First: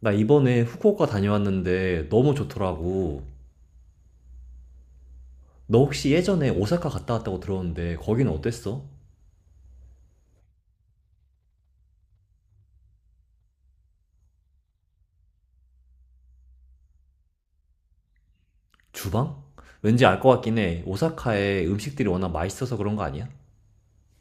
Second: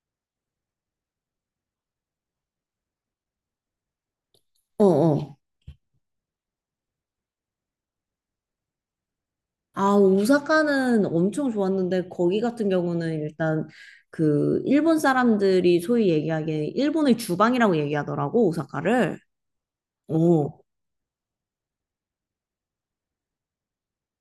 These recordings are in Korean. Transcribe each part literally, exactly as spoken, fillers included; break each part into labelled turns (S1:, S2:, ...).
S1: 나 이번에 후쿠오카 다녀왔는데 너무 좋더라고.
S2: 어, 어.
S1: 너 혹시 예전에 오사카 갔다 왔다고 들었는데 거기는 어땠어?
S2: 아, 오사카는 엄청 좋았는데, 거기 같은 경우는 일단 그 일본 사람들이 소위 얘기하기에 일본의 주방이라고 얘기하더라고, 오사카를.
S1: 주방? 왠지 알 것 같긴
S2: 어,
S1: 해. 오사카의 음식들이 워낙 맛있어서 그런 거 아니야?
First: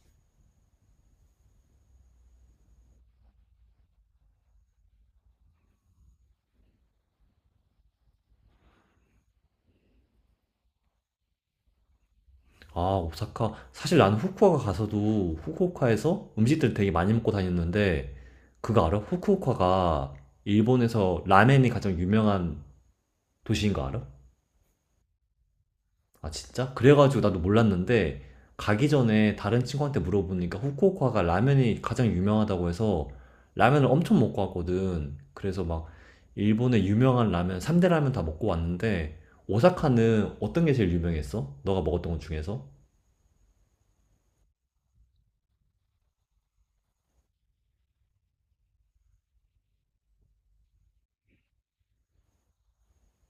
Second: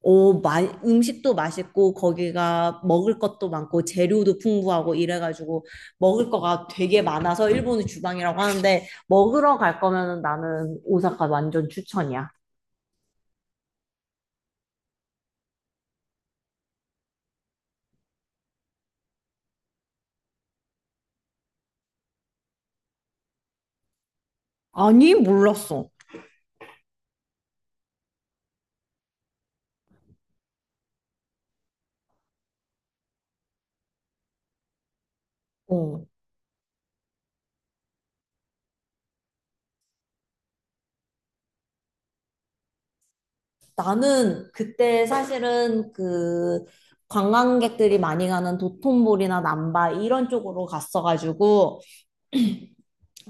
S2: 어, 마, 음식도 맛있고, 거기가 먹을 것도 많고, 재료도 풍부하고, 이래가지고, 먹을 거가 되게 많아서 일본의 주방이라고 하는데, 먹으러 갈 거면 나는 오사카 완전 추천이야.
S1: 아, 오사카. 사실 나는 후쿠오카 가서도 후쿠오카에서 음식들 되게 많이 먹고 다녔는데 그거 알아? 후쿠오카가 일본에서 라멘이 가장 유명한 도시인 거 알아?
S2: 아니, 몰랐어.
S1: 아, 진짜? 그래가지고 나도 몰랐는데, 가기 전에 다른 친구한테 물어보니까 후쿠오카가 라면이 가장 유명하다고 해서 라면을 엄청 먹고 왔거든. 그래서 막
S2: 어.
S1: 일본의 유명한 라면, 삼 대 라면 다 먹고 왔는데, 오사카는 어떤 게 제일 유명했어? 너가 먹었던 것 중에서?
S2: 나는 그때 사실은 그 관광객들이 많이 가는 도톤보리나 남바 이런 쪽으로 갔어가지고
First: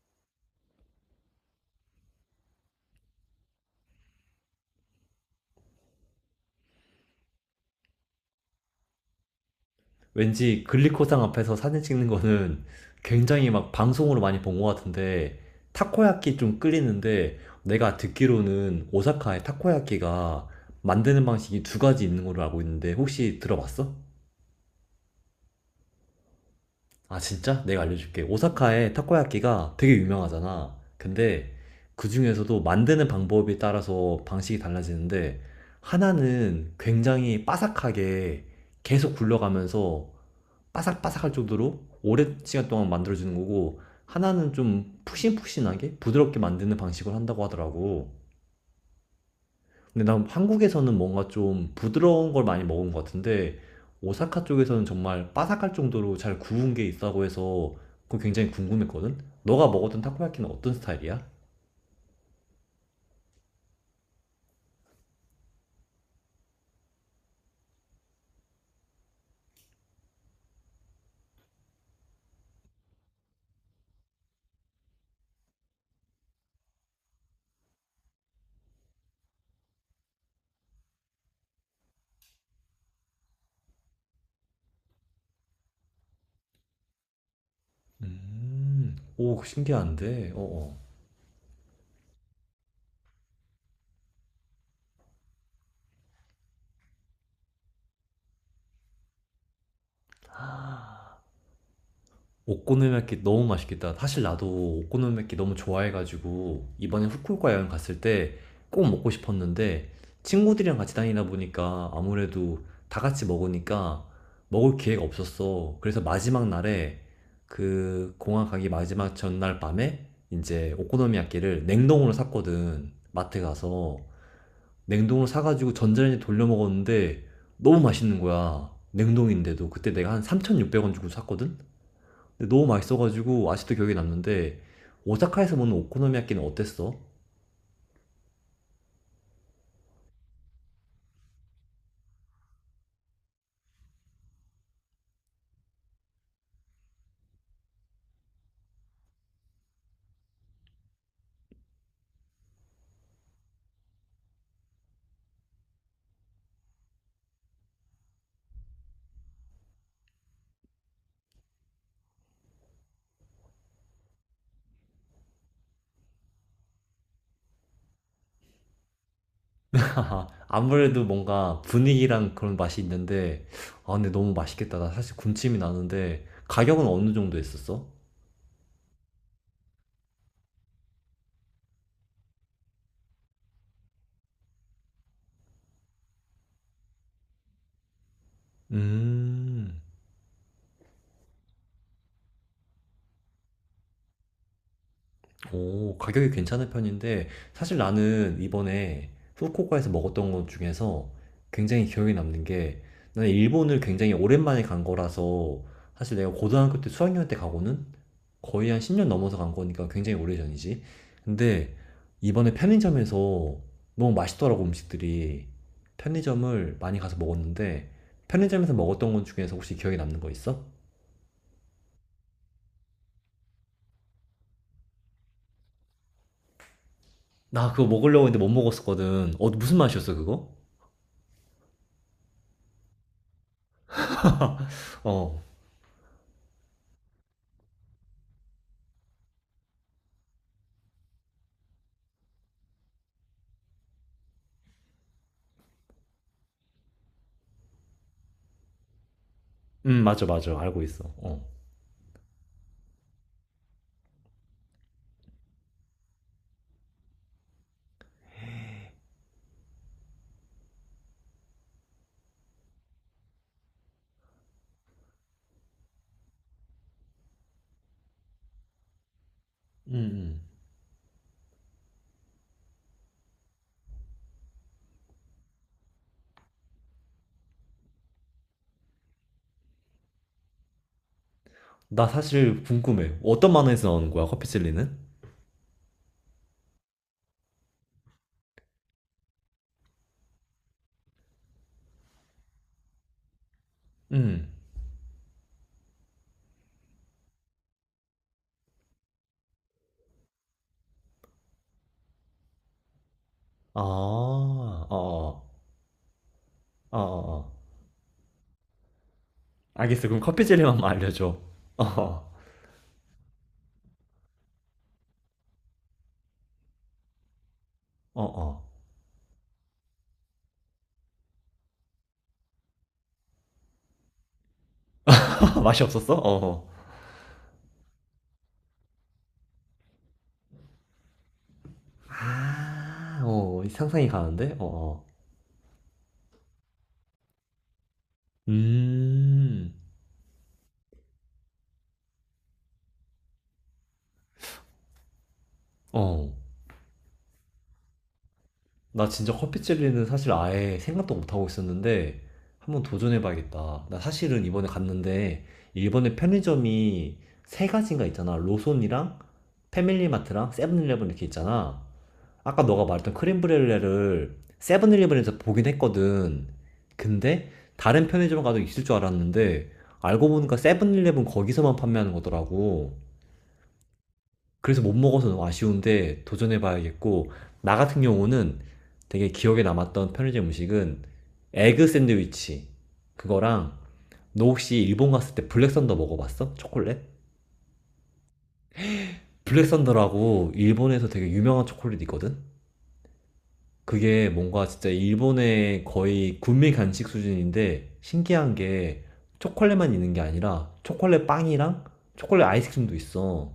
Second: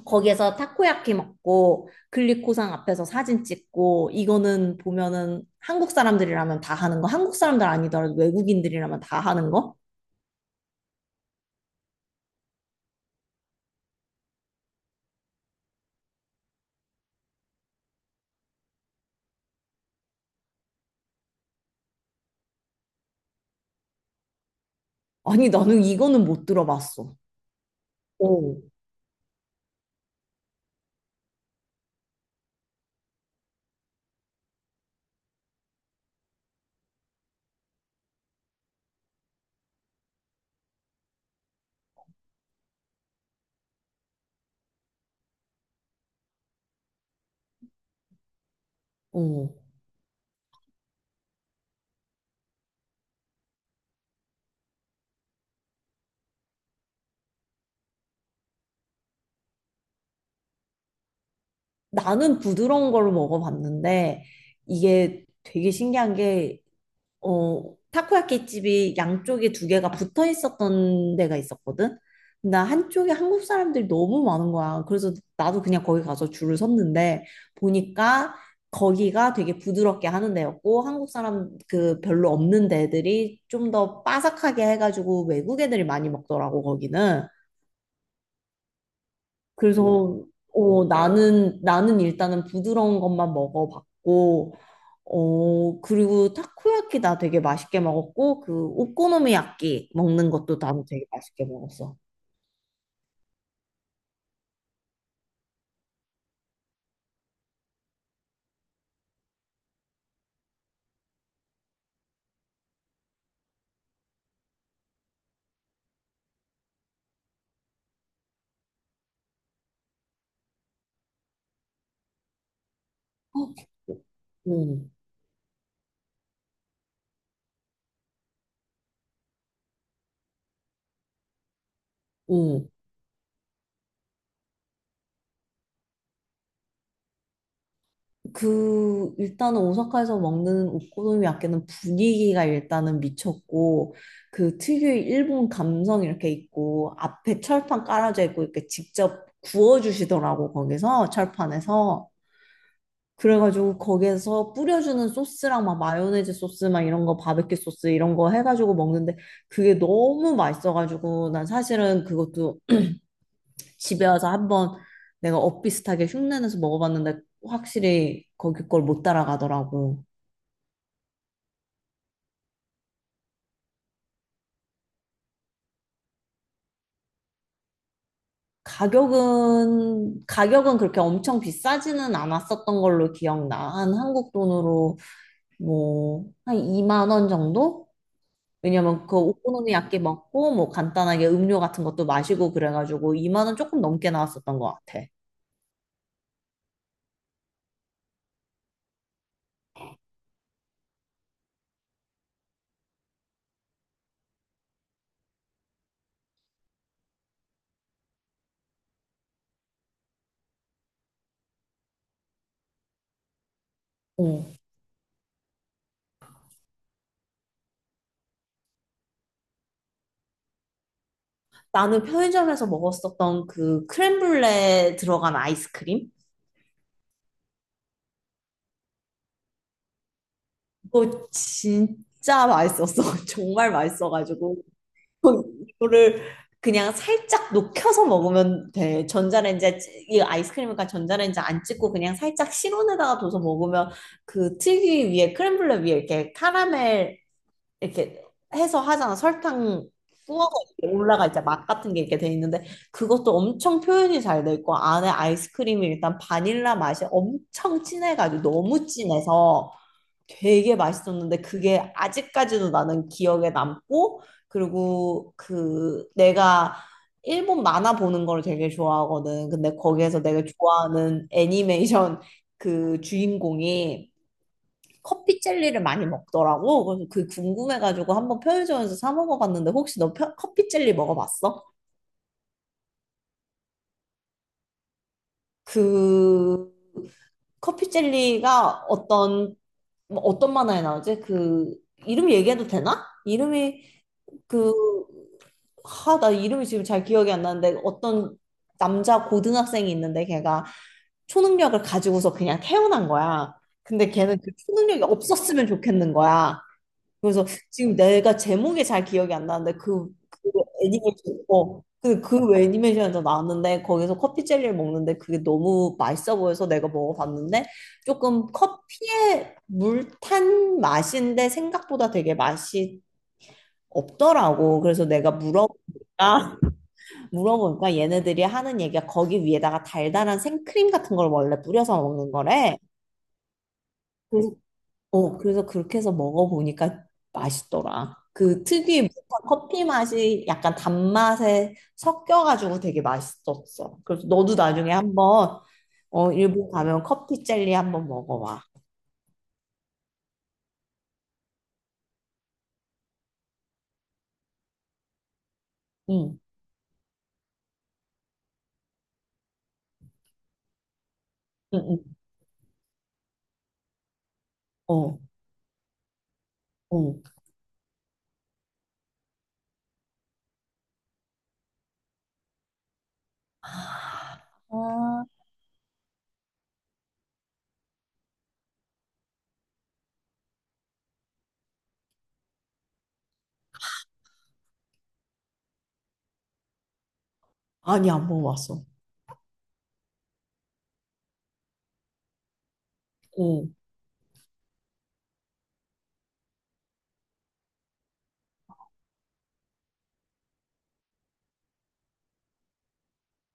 S2: 거기에서 타코야키 먹고 글리코상 앞에서 사진 찍고 이거는 보면은 한국 사람들이라면 다 하는 거, 한국 사람들 아니더라도 외국인들이라면 다 하는 거?
S1: 왠지 글리코상 앞에서 사진 찍는 거는 굉장히 막 방송으로 많이 본 것 같은데 타코야끼 좀 끌리는데 내가 듣기로는 오사카의 타코야끼가 만드는 방식이 두 가지 있는 걸로 알고 있는데 혹시 들어봤어?
S2: 아니 나는 이거는 못 들어봤어.
S1: 아 진짜? 내가 알려줄게.
S2: 오,
S1: 오사카의 타코야끼가 되게 유명하잖아. 근데 그 중에서도 만드는 방법에 따라서 방식이 달라지는데 하나는 굉장히 바삭하게 계속 굴려가면서 바삭바삭할 정도로 오랜 시간 동안 만들어주는 거고 하나는 좀 푹신푹신하게 부드럽게 만드는 방식을 한다고 하더라고.
S2: 오.
S1: 근데 난 한국에서는 뭔가 좀 부드러운 걸 많이 먹은 것 같은데 오사카 쪽에서는 정말 바삭할 정도로 잘 구운 게 있다고 해서 그거 굉장히 궁금했거든. 너가 먹었던 타코야키는 어떤 스타일이야?
S2: 나는 부드러운 걸 먹어봤는데 이게 되게 신기한 게, 어, 타코야키 집이 양쪽에 두 개가 붙어 있었던 데가 있었거든. 나 한쪽에 한국 사람들이 너무 많은 거야. 그래서 나도 그냥 거기 가서 줄을 섰는데 보니까 거기가 되게 부드럽게 하는 데였고 한국 사람 그 별로 없는 데들이 좀 더 바삭하게 해가지고 외국 애들이 많이 먹더라고, 거기는.
S1: 음, 오
S2: 그래서
S1: 신기한데.
S2: 어, 나는 나는 일단은 부드러운 것만 먹어봤고, 어, 그리고 타코야키 나 되게 맛있게 먹었고 그 오코노미야끼 먹는 것도 나도 되게
S1: 어어.
S2: 맛있게 먹었어.
S1: 오코노미야끼 너무 맛있겠다. 사실 나도 오코노미야끼 너무 좋아해가지고 이번에 후쿠오카 여행 갔을 때 꼭 먹고 싶었는데 친구들이랑 같이 다니다 보니까 아무래도 다 같이 먹으니까 먹을 기회가 없었어. 그래서 마지막 날에 그 공항 가기 마지막 전날 밤에 이제 오코노미야끼를 냉동으로 샀거든. 마트
S2: 어,
S1: 가서
S2: 응,
S1: 냉동으로 사가지고 전자레인지 돌려 먹었는데 너무 맛있는 거야. 냉동인데도 그때 내가 한 삼천육백 원 주고 샀거든. 근데 너무
S2: 응.
S1: 맛있어가지고 아직도 기억에 남는데 오사카에서 먹는 오코노미야끼는 어땠어?
S2: 그 일단은 오사카에서 먹는 오코노미야끼는 분위기가 일단은 미쳤고 그 특유의 일본 감성 이렇게 있고 앞에 철판 깔아져 있고 이렇게 직접 구워주시더라고, 거기서 철판에서. 그래가지고 거기에서 뿌려주는 소스랑 막 마요네즈 소스 막 이런 거 바베큐 소스 이런 거 해가지고 먹는데 그게 너무 맛있어가지고 난 사실은 그것도 집에 와서 한번 내가 엇비슷하게 흉내내서 먹어봤는데 확실히 거기 걸 못 따라가더라고.
S1: 아무래도 뭔가 분위기랑 그런 맛이 있는데 아 근데 너무 맛있겠다. 나 사실 군침이 나는데 가격은 어느 정도 했었어?
S2: 가격은 가격은 그렇게 엄청 비싸지는 않았었던 걸로 기억나. 한 한국 돈으로 뭐 한 이만 원 정도? 왜냐면 그
S1: 음.
S2: 오코노미야끼 먹고 뭐 간단하게 음료 같은 것도 마시고 그래가지고 이만 원 조금 넘게 나왔었던 것 같아.
S1: 오, 가격이 괜찮은 편인데, 사실 나는 이번에 후쿠오카에서 먹었던 것 중에서 굉장히 기억에 남는 게, 나는 일본을 굉장히 오랜만에 간 거라서, 사실 내가 고등학교 때 수학여행 때 가고는 거의 한 십 년 넘어서 간 거니까 굉장히 오래전이지. 근데 이번에 편의점에서 너무
S2: 어.
S1: 맛있더라고, 음식들이. 편의점을 많이 가서 먹었는데, 편의점에서 먹었던 것 중에서 혹시 기억에 남는 거 있어?
S2: 나는 편의점에서 먹었었던 그 크렘블레 들어간 아이스크림?
S1: 나 그거 먹으려고 했는데 못 먹었었거든. 어, 무슨 맛이었어, 그거?
S2: 그거 진짜 맛있었어. 정말 맛있어가지고.
S1: 어.
S2: 이거를 그냥 살짝 녹여서 먹으면 돼. 전자레인지에, 찌- 이 아이스크림이니까 전자레인지 안 찍고 그냥 살짝 실온에다가 둬서 먹으면 그 특이 위에, 크렘블레 위에 이렇게 카라멜 이렇게 해서 하잖아. 설탕
S1: 음, 맞아,
S2: 부워서
S1: 맞아. 알고
S2: 이렇게
S1: 있어.
S2: 올라가
S1: 어.
S2: 이제 맛 같은 게 이렇게 돼 있는데 그것도 엄청 표현이 잘 돼 있고 안에 아이스크림이 일단 바닐라 맛이 엄청 진해가지고 너무 진해서 되게 맛있었는데 그게 아직까지도 나는 기억에 남고 그리고 그 내가 일본 만화 보는 걸 되게 좋아하거든. 근데
S1: 음,
S2: 거기에서 내가
S1: 음.
S2: 좋아하는 애니메이션 그 주인공이 커피 젤리를 많이 먹더라고. 그래서 그 궁금해가지고 한번 편의점에서 사 먹어봤는데 혹시 너 펴- 커피 젤리 먹어봤어?
S1: 나 사실 궁금해. 어떤 만화에서 나오는 거야, 커피젤리는?
S2: 그 커피 젤리가 어떤 뭐 어떤 만화에 나오지? 그 이름 얘기해도 되나? 이름이
S1: 음.
S2: 그 하, 나 이름이 지금 잘 기억이 안 나는데 어떤 남자 고등학생이 있는데 걔가 초능력을 가지고서 그냥 태어난 거야.
S1: 아,
S2: 근데 걔는 그
S1: 어,
S2: 초능력이
S1: 어,
S2: 없었으면 좋겠는 거야.
S1: 어, 어.
S2: 그래서
S1: 어.
S2: 지금 내가 제목이 잘 기억이 안 나는데 그,
S1: 알겠어. 그럼
S2: 그
S1: 커피젤리만 알려줘.
S2: 애니메이션, 어, 그,
S1: 어,
S2: 그 애니메이션에서 나왔는데 거기서 커피 젤리를 먹는데 그게 너무 맛있어 보여서 내가 먹어봤는데
S1: 어,
S2: 조금
S1: 어.
S2: 커피에 물 탄 맛인데 생각보다 되게 맛이 없더라고. 그래서 내가
S1: 맛이
S2: 물어보니까,
S1: 없었어? 어, 어.
S2: 물어보니까 얘네들이 하는 얘기가 거기 위에다가 달달한 생크림 같은 걸 원래 뿌려서 먹는 거래.
S1: 아, 어, 상상이 가는데? 어, 어.
S2: 어, 그래서 그렇게 해서 먹어보니까 맛있더라. 그 특유의 묵한
S1: 음,
S2: 커피 맛이 약간 단맛에 섞여가지고 되게 맛있었어. 그래서 너도 나중에 한번
S1: 어.
S2: 어, 일본 가면 커피 젤리 한번 먹어봐.
S1: 나 진짜 커피 젤리는 사실 아예 생각도 못하고 있었는데 한번 도전해봐야겠다. 나 사실은 이번에 갔는데 일본의
S2: 응,
S1: 편의점이 세 가지인가 있잖아. 로손이랑 패밀리마트랑 세븐일레븐 이렇게
S2: 응,
S1: 있잖아.
S2: 응,
S1: 아까 너가 말했던 크림브렐레를
S2: 어,
S1: 세븐일레븐에서 보긴 했거든.
S2: 어.
S1: 근데 다른 편의점 가도 있을 줄 알았는데 알고 보니까 세븐일레븐 거기서만 판매하는 거더라고. 그래서 못
S2: 아,
S1: 먹어서 너무 아쉬운데 도전해봐야겠고 나 같은 경우는 되게 기억에 남았던 편의점 음식은 에그 샌드위치 그거랑 너 혹시 일본 갔을 때 블랙썬더 먹어봤어? 초콜릿?
S2: 아니, 안 먹어봤어.
S1: 블랙썬더라고 일본에서 되게 유명한 초콜릿 있거든?
S2: 어,
S1: 그게 뭔가 진짜 일본의 거의 군민 간식 수준인데 신기한 게 초콜릿만 있는 게 아니라 초콜릿 빵이랑 초콜릿 아이스크림도 있어.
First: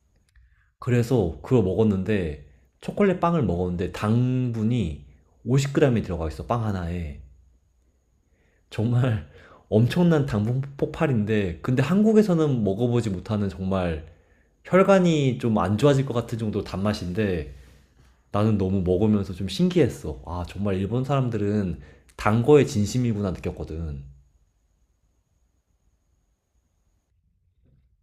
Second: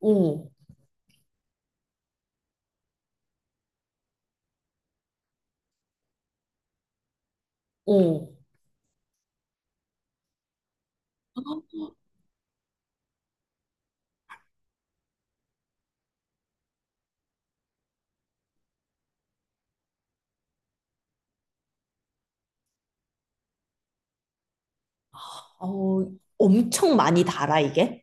S2: 어,
S1: 그래서 그거 먹었는데 초콜릿 빵을 먹었는데 당분이 오십 그램이 들어가 있어, 빵 하나에.
S2: 어.
S1: 정말 엄청난 당분 폭발인데 근데 한국에서는 먹어보지 못하는 정말 혈관이 좀 안 좋아질 것 같은 정도 단맛인데 나는 너무 먹으면서 좀 신기했어. 아, 정말 일본 사람들은 단 거에 진심이구나 느꼈거든.
S2: 어, 엄청 많이 달아, 이게.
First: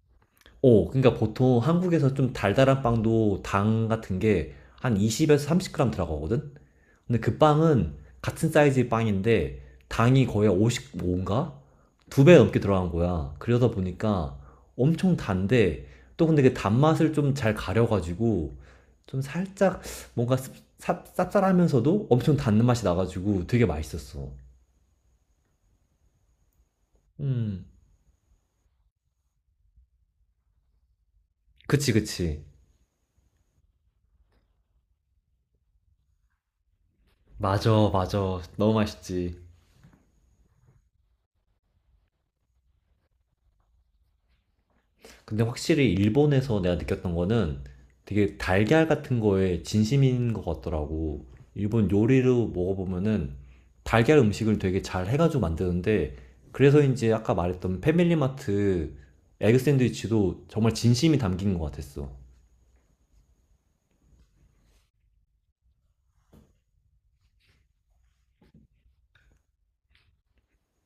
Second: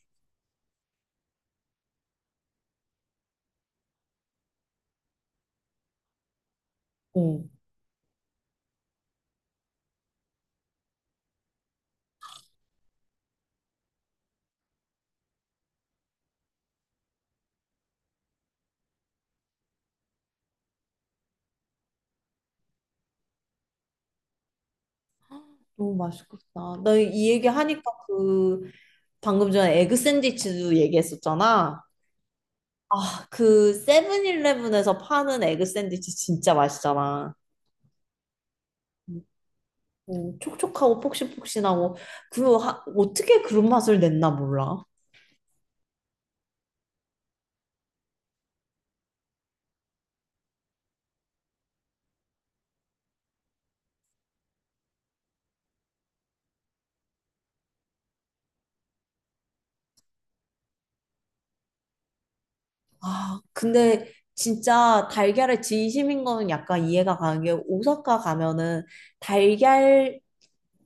S1: 오, 그러니까 보통 한국에서 좀 달달한 빵도 당 같은 게 한 이십에서 삼십 그램 들어가거든? 근데 그
S2: 어.
S1: 빵은 같은 사이즈의 빵인데 당이 거의 오십오인가? 두 배 넘게 들어간 거야. 그러다 보니까 엄청 단데 또 근데 그 단맛을 좀 잘 가려가지고 좀 살짝 뭔가 씁- 쌉- 쌉쌀하면서도 엄청 단맛이 나가지고 되게 맛있었어.
S2: 너무 맛있겠다. 나 이 얘기
S1: 음,
S2: 하니까 그 방금 전에 에그 샌드위치도 얘기했었잖아.
S1: 그치, 그치.
S2: 아, 그 세븐일레븐에서 파는 에그 샌드위치 진짜 맛있잖아.
S1: 맞아, 맞아. 너무 맛있지.
S2: 음, 촉촉하고 폭신폭신하고 그 하- 어떻게 그런 맛을 냈나 몰라.
S1: 근데 확실히 일본에서 내가 느꼈던 거는 되게 달걀 같은 거에 진심인 것 같더라고. 일본 요리로 먹어보면은 달걀 음식을 되게 잘 해가지고 만드는데 그래서인지 아까 말했던 패밀리마트 에그 샌드위치도 정말 진심이 담긴 것 같았어.
S2: 아, 근데 진짜 달걀의 진심인 거는 약간 이해가 가는 게 오사카 가면은 달걀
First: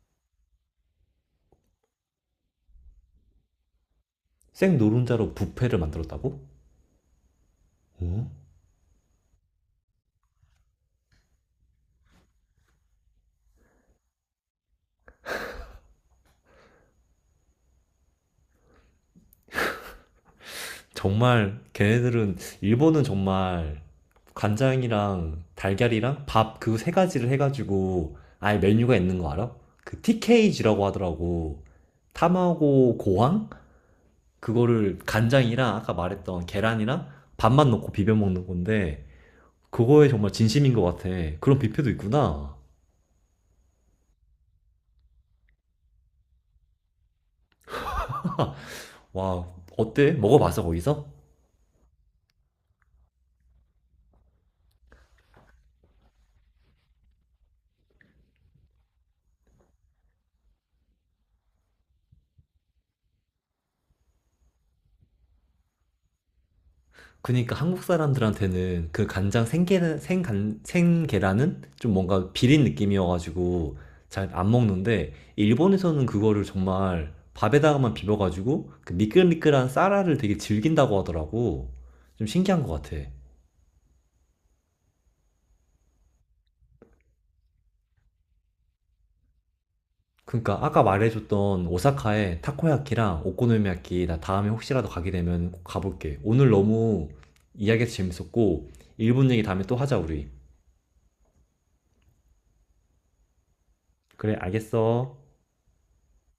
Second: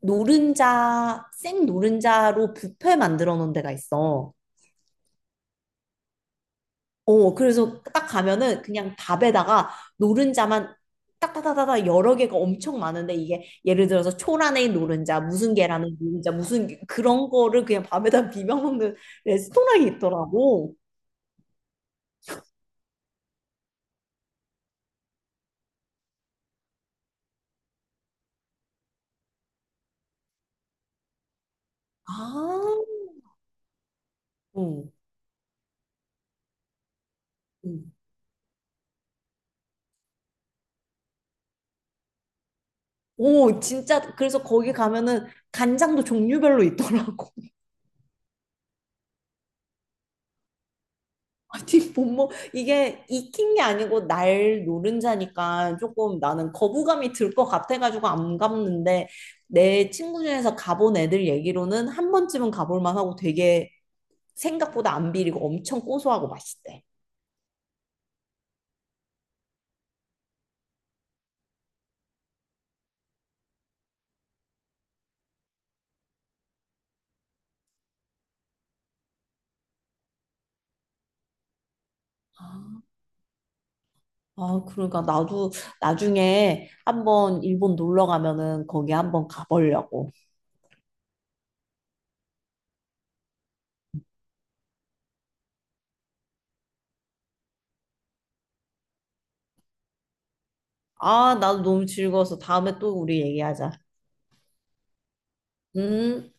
S2: 노른자, 생 노른자로 뷔페 만들어 놓은 데가 있어.
S1: 생 노른자로 뷔페를 만들었다고?
S2: 어, 그래서 딱
S1: 어?
S2: 가면은 그냥 밥에다가 노른자만 딱딱딱딱 여러 개가 엄청 많은데 이게 예를 들어서 초라는 노른자, 무슨 계란은 노른자, 무슨 게- 그런 거를 그냥 밥에다 비벼 먹는 레스토랑이 있더라고.
S1: 정말 걔네들은 일본은 정말 간장이랑 달걀이랑 밥 그 세 가지를 해가지고 아예 메뉴가 있는 거 알아? 그 티케이지라고 하더라고.
S2: 아,
S1: 타마고 고항?
S2: 응,
S1: 그거를 간장이랑 아까 말했던 계란이랑 밥만
S2: 응.
S1: 넣고 비벼 먹는 건데 그거에 정말 진심인 것 같아. 그런 뷔페도 있구나.
S2: 오, 진짜 그래서 거기 가면은 간장도 종류별로 있더라고.
S1: 와, 어때? 먹어봤어 거기서?
S2: 아니 뭐뭐 이게 익힌 게 아니고 날 노른자니까 조금 나는 거부감이 들 것 같아가지고 안 갔는데 내 친구 중에서 가본 애들 얘기로는 한 번쯤은 가볼 만하고 되게 생각보다 안 비리고 엄청 고소하고 맛있대.
S1: 그니까 한국 사람들한테는 그 간장 생계는 생간 생계란은 좀 뭔가 비린 느낌이어가지고 잘 안 먹는데 일본에서는 그거를 정말 밥에다가만 비벼가지고 그 미끌미끌한 쌀알을 되게 즐긴다고 하더라고. 좀 신기한 것 같아.
S2: 아 그러니까 나도 나중에 한번 일본 놀러 가면은 거기 한번 가보려고.
S1: 그니까 아까 말해줬던 오사카의 타코야키랑 오코노미야키 나 다음에 혹시라도 가게 되면 꼭 가볼게. 오늘 너무 이야기가 재밌었고 일본 얘기 다음에 또 하자 우리.
S2: 아 나도 너무 즐거워서 다음에 또 우리 얘기하자.
S1: 그래 알겠어.
S2: 음.